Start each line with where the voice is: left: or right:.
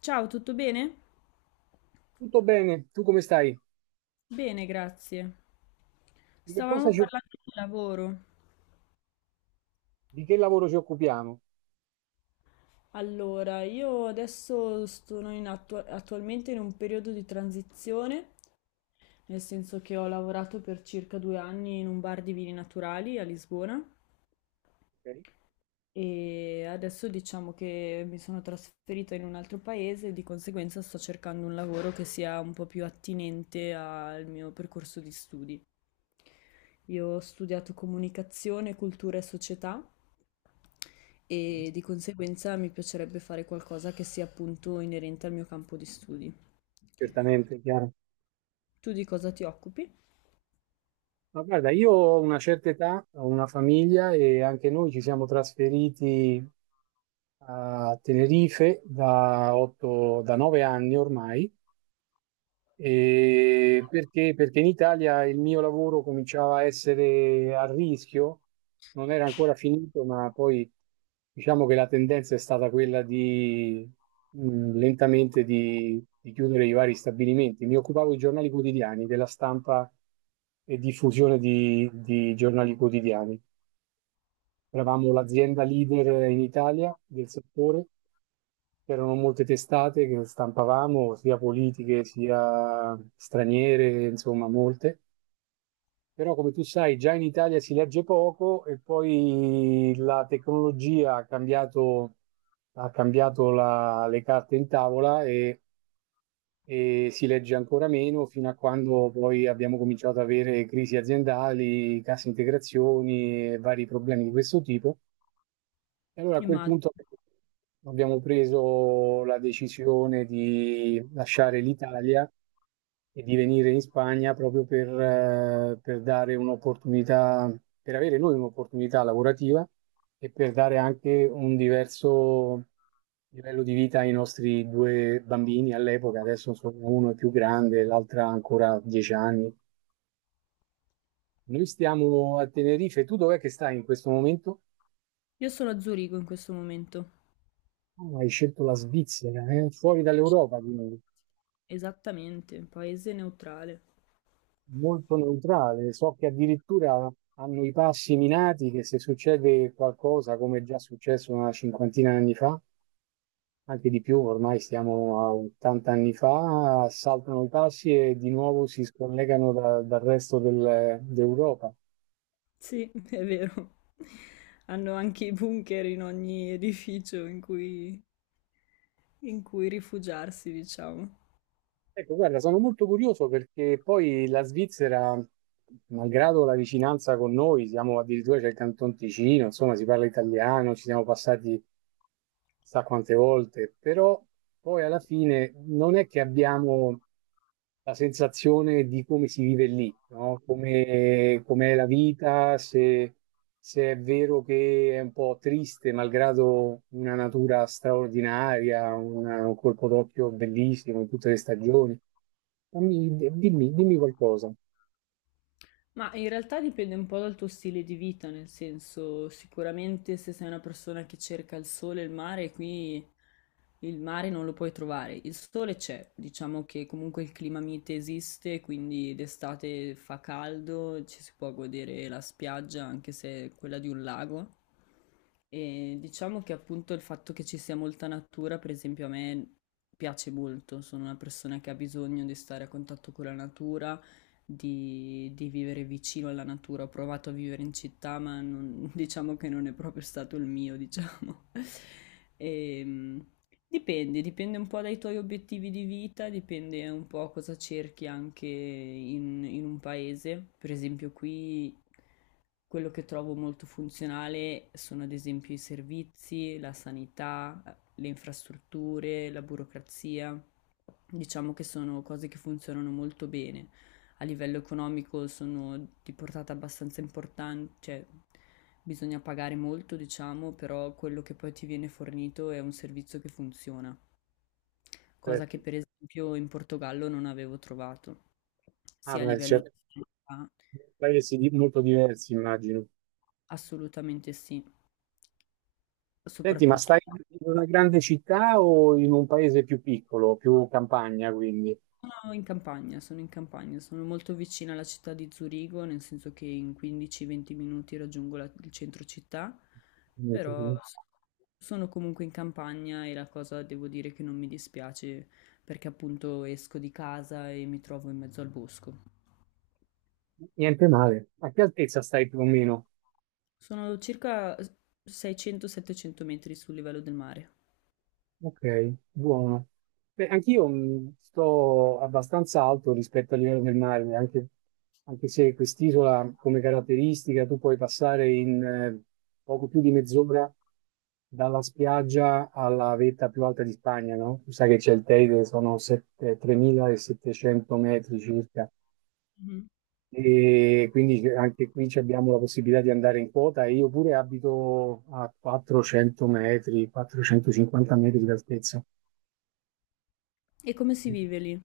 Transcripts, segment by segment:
left: Ciao, tutto bene?
right: Tutto bene, tu come stai?
left: Bene, grazie.
right: Di che cosa
left: Stavamo
right: ci,
left: parlando di lavoro.
right: di che lavoro ci occupiamo?
left: Allora, io adesso sono in attualmente in un periodo di transizione, nel senso che ho lavorato per circa 2 anni in un bar di vini naturali a Lisbona
right: Ok.
left: e adesso diciamo che mi sono trasferita in un altro paese e di conseguenza sto cercando un lavoro che sia un po' più attinente al mio percorso di studi. Io ho studiato comunicazione, cultura e società
right: Mm,
left: e di conseguenza mi piacerebbe fare qualcosa che sia appunto inerente al mio campo di studi.
right: certamente, chiaro.
left: Tu di cosa ti occupi?
right: Ma guarda, io ho una certa età, ho una famiglia e anche noi ci siamo trasferiti a Tenerife da 8, da 9 anni ormai. E perché? Perché in Italia il mio lavoro cominciava a essere a rischio, non era ancora finito, ma poi diciamo che la tendenza è stata quella di lentamente di chiudere i vari stabilimenti. Mi occupavo di giornali quotidiani, della stampa e diffusione di giornali quotidiani. Eravamo l'azienda leader in Italia del settore. C'erano molte testate che stampavamo, sia politiche sia straniere, insomma, molte. Però, come tu sai, già in Italia si legge poco e poi la tecnologia ha cambiato le carte in tavola e si legge ancora meno fino a quando poi abbiamo cominciato ad avere crisi aziendali, casse integrazioni e vari problemi di questo tipo. E allora a quel
left: Immagino.
right: punto abbiamo preso la decisione di lasciare l'Italia e di venire in Spagna proprio per dare un'opportunità, per avere noi un'opportunità lavorativa e per dare anche un diverso livello di vita ai nostri due bambini all'epoca, adesso sono uno è più grande, l'altra ancora 10 anni. Noi stiamo a Tenerife, tu dov'è che stai in questo momento?
left: Io sono a Zurigo in questo momento.
right: Ah, hai scelto la Svizzera, eh? Fuori dall'Europa, quindi
left: Esattamente, un paese neutrale.
right: molto neutrale. So che addirittura hanno i passi minati che se succede qualcosa, come è già successo una cinquantina di anni fa, anche di più, ormai stiamo a 80 anni fa, saltano i passi e di nuovo si scollegano dal d'Europa.
left: Sì, è vero. Hanno anche i bunker in ogni edificio in cui rifugiarsi, diciamo.
right: Ecco, guarda, sono molto curioso perché poi la Svizzera, malgrado la vicinanza con noi, siamo addirittura c'è il Canton Ticino, insomma, si parla italiano, ci siamo passati sa quante volte, però poi alla fine non è che abbiamo la sensazione di come si vive lì, no? Com'è la vita, se è vero che è un po' triste, malgrado una natura straordinaria, un colpo d'occhio bellissimo in tutte le stagioni. Dimmi qualcosa.
left: Ma in realtà dipende un po' dal tuo stile di vita, nel senso, sicuramente se sei una persona che cerca il sole e il mare, qui il mare non lo puoi trovare. Il sole c'è, diciamo che comunque il clima mite esiste, quindi d'estate fa caldo, ci si può godere la spiaggia, anche se è quella di un lago. E diciamo che appunto il fatto che ci sia molta natura, per esempio, a me piace molto. Sono una persona che ha bisogno di stare a contatto con la natura di vivere vicino alla natura. Ho provato a vivere in città, diciamo che non è proprio stato il mio, diciamo. Ehm, dipende un po' dai tuoi obiettivi di vita, dipende un po' cosa cerchi anche in un paese. Per esempio, qui quello che trovo molto funzionale sono ad esempio i servizi, la sanità, le infrastrutture, la burocrazia. Diciamo che sono cose che funzionano molto bene a livello economico sono di portata abbastanza importante, cioè bisogna pagare molto, diciamo, però quello che poi ti viene fornito è un servizio che funziona, cosa
right: Certo.
left: che per esempio in Portogallo non avevo trovato,
right: Ah,
left: sia a
right: beh,
left: livello
right: certo.
left: di sanità,
right: Molto diversi, immagino.
left: assolutamente sì,
right: Senti, ma
left: soprattutto.
right: stai in una grande città o in un paese più piccolo, più campagna, quindi?
left: No, in campagna, sono molto vicina alla città di Zurigo, nel senso che in 15-20 minuti raggiungo il centro città,
right: Niente
left: però sono comunque in campagna e la cosa devo dire che non mi dispiace perché appunto esco di casa e mi trovo in mezzo al bosco.
right: Niente male. A che altezza stai più o meno?
left: Sono circa 600-700 metri sul livello del mare.
right: Ok, buono. Beh, anch'io sto abbastanza alto rispetto al livello del mare, anche, anche se quest'isola come caratteristica tu puoi passare in poco più di mezz'ora dalla spiaggia alla vetta più alta di Spagna, no? Tu sai che c'è il Teide, sono 3.700 metri circa.
left: Mhm.
right: E quindi anche qui ci abbiamo la possibilità di andare in quota. E Io pure abito a 400 metri, 450 metri di altezza.
left: E come si vive lì?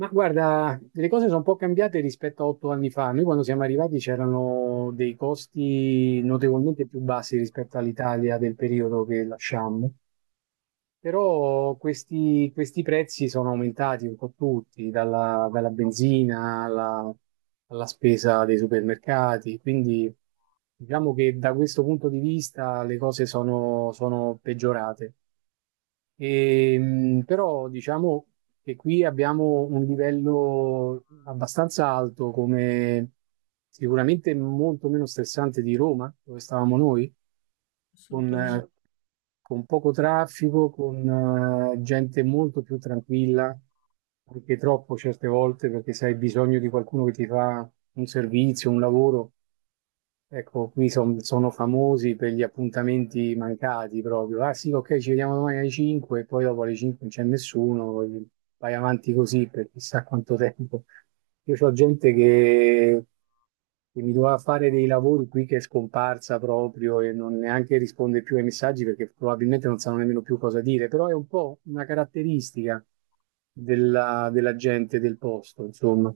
right: Ma guarda, le cose sono un po' cambiate rispetto a 8 anni fa. Noi quando siamo arrivati c'erano dei costi notevolmente più bassi rispetto all'Italia del periodo che lasciammo, però questi prezzi sono aumentati un po' tutti, dalla benzina alla spesa dei supermercati, quindi diciamo che da questo punto di vista le cose sono peggiorate. Però diciamo che qui abbiamo un livello abbastanza alto, come sicuramente molto meno stressante di Roma, dove stavamo noi, con,
left: Assolutamente,
right: eh, con poco traffico, con gente molto più tranquilla, anche troppo certe volte, perché se hai bisogno di qualcuno che ti fa un servizio, un lavoro. Ecco, qui sono famosi per gli appuntamenti mancati proprio. Ah sì, ok, ci vediamo domani alle 5 e poi dopo alle 5 non c'è nessuno, poi vai avanti così per chissà quanto tempo. Io ho gente che mi doveva fare dei lavori qui che è scomparsa proprio e non neanche risponde più ai messaggi perché probabilmente non sanno nemmeno più cosa dire, però è un po' una caratteristica della gente del posto, insomma.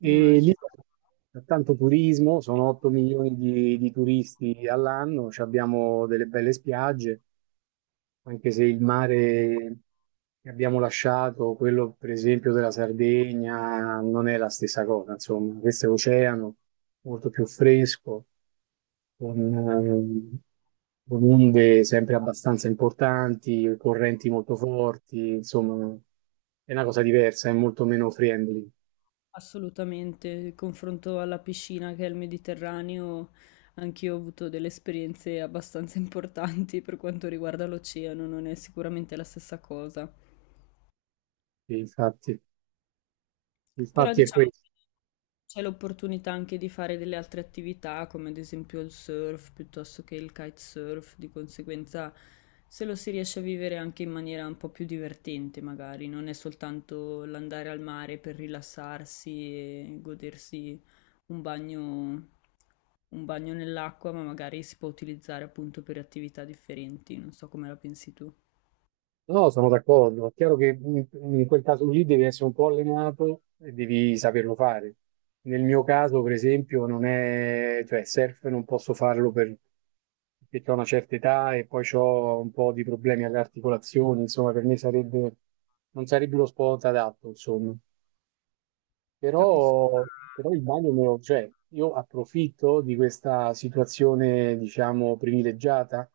right: E lì
left: immagino.
right: c'è tanto turismo, sono 8 milioni di turisti all'anno, ci abbiamo delle belle spiagge, anche se il mare che abbiamo lasciato, quello per esempio della Sardegna, non è la stessa cosa, insomma, questo è oceano molto più fresco, con, ehm, con onde sempre abbastanza importanti, correnti molto forti, insomma, è una cosa diversa, è molto meno friendly,
left: Assolutamente, il confronto alla piscina che è il Mediterraneo, anch'io ho avuto delle esperienze abbastanza importanti per quanto riguarda l'oceano, non è sicuramente la stessa cosa.
right: infatti.
left: Però
right: Infatti è
left: diciamo
right: questo.
left: c'è l'opportunità anche di fare delle altre attività, come ad esempio il surf piuttosto che il kitesurf, di conseguenza se lo si riesce a vivere anche in maniera un po' più divertente, magari, non è soltanto l'andare al mare per rilassarsi e godersi un bagno, un bagno nell'acqua, ma magari si può utilizzare appunto per attività differenti, non so come la pensi tu.
right: No, sono d'accordo. È chiaro che in quel caso lì devi essere un po' allenato e devi saperlo fare. Nel mio caso, per esempio, non è, cioè, surf non posso farlo perché ho una certa età e poi ho un po' di problemi alle articolazioni, insomma, per me sarebbe, non sarebbe lo sport adatto, insomma.
left: Capisco,
right: Però, però il bagno me lo, cioè, io approfitto di questa situazione, diciamo, privilegiata.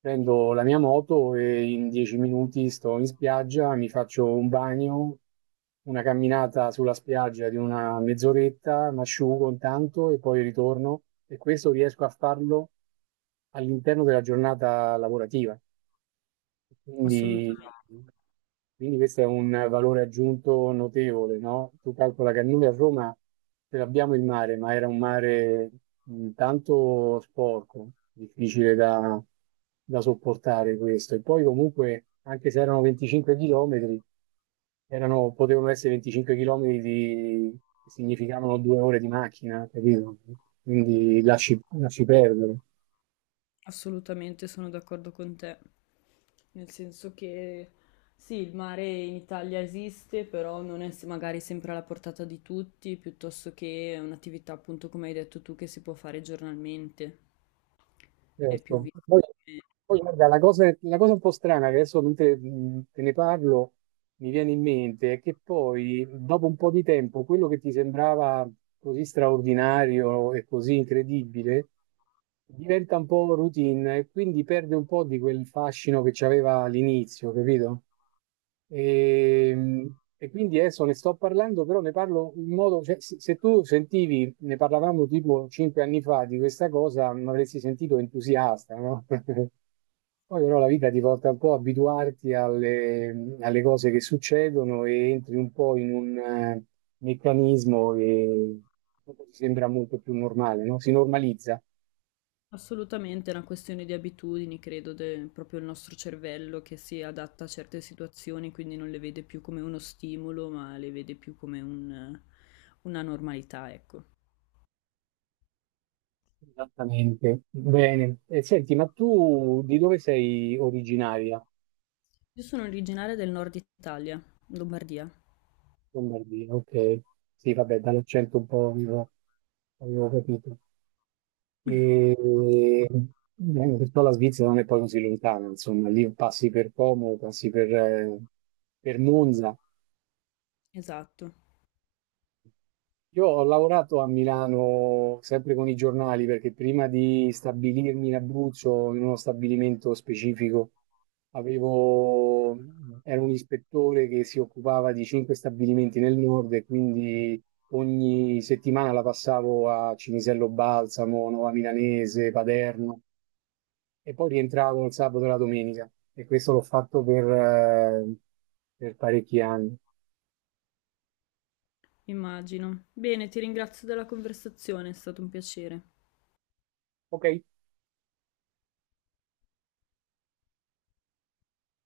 right: Prendo la mia moto e in 10 minuti sto in spiaggia, mi faccio un bagno, una camminata sulla spiaggia di una mezz'oretta, mi asciugo intanto e poi ritorno. E questo riesco a farlo all'interno della giornata lavorativa.
left: assolutamente.
right: Quindi, quindi questo è un valore aggiunto notevole, no? Tu calcola che noi a Roma ce l'abbiamo il mare, ma era un mare tanto sporco, difficile da sopportare questo. E poi comunque, anche se erano 25 chilometri, erano, potevano essere 25 chilometri di, che significavano 2 ore di macchina, capito? Quindi lasci perdere.
left: Assolutamente sono d'accordo con te, nel senso che sì, il mare in Italia esiste, però non è magari sempre alla portata di tutti, piuttosto che è un'attività appunto come hai detto tu che si può fare giornalmente, è più
right: Certo.
left: vista. come-
right: Poi, guarda, la cosa un po' strana che adesso mentre te ne parlo mi viene in mente è che poi, dopo un po' di tempo, quello che ti sembrava così straordinario e così incredibile diventa un po' routine e quindi perde un po' di quel fascino che c'aveva all'inizio, capito? E, e quindi adesso ne sto parlando, però ne parlo in modo, cioè, se tu sentivi, ne parlavamo tipo 5 anni fa di questa cosa, mi avresti sentito entusiasta, no? Poi però la vita ti porta un po' a abituarti alle cose che succedono e entri un po' in un meccanismo che dopo ti sembra molto più normale, no? Si normalizza.
left: Assolutamente è una questione di abitudini, credo, proprio il nostro cervello che si adatta a certe situazioni, quindi non le vede più come uno stimolo, ma le vede più come una normalità, ecco.
right: Esattamente. Bene. E senti, ma tu di dove sei originaria?
left: Io sono originaria del nord Italia, Lombardia.
right: Lombardia, ok. Sì, vabbè, dall'accento un po' avevo, avevo capito. E Perciò la Svizzera non è poi così lontana, insomma, lì passi per Como, passi per Monza.
left: Esatto,
right: Io ho lavorato a Milano sempre con i giornali perché prima di stabilirmi in Abruzzo, in uno stabilimento specifico, avevo, ero un ispettore che si occupava di 5 stabilimenti nel nord e quindi ogni settimana la passavo a Cinisello Balsamo, Nuova Milanese, Paderno e poi rientravo il sabato e la domenica e questo l'ho fatto per parecchi anni.
left: immagino. Bene, ti ringrazio della conversazione, è stato un piacere.
right: Ok.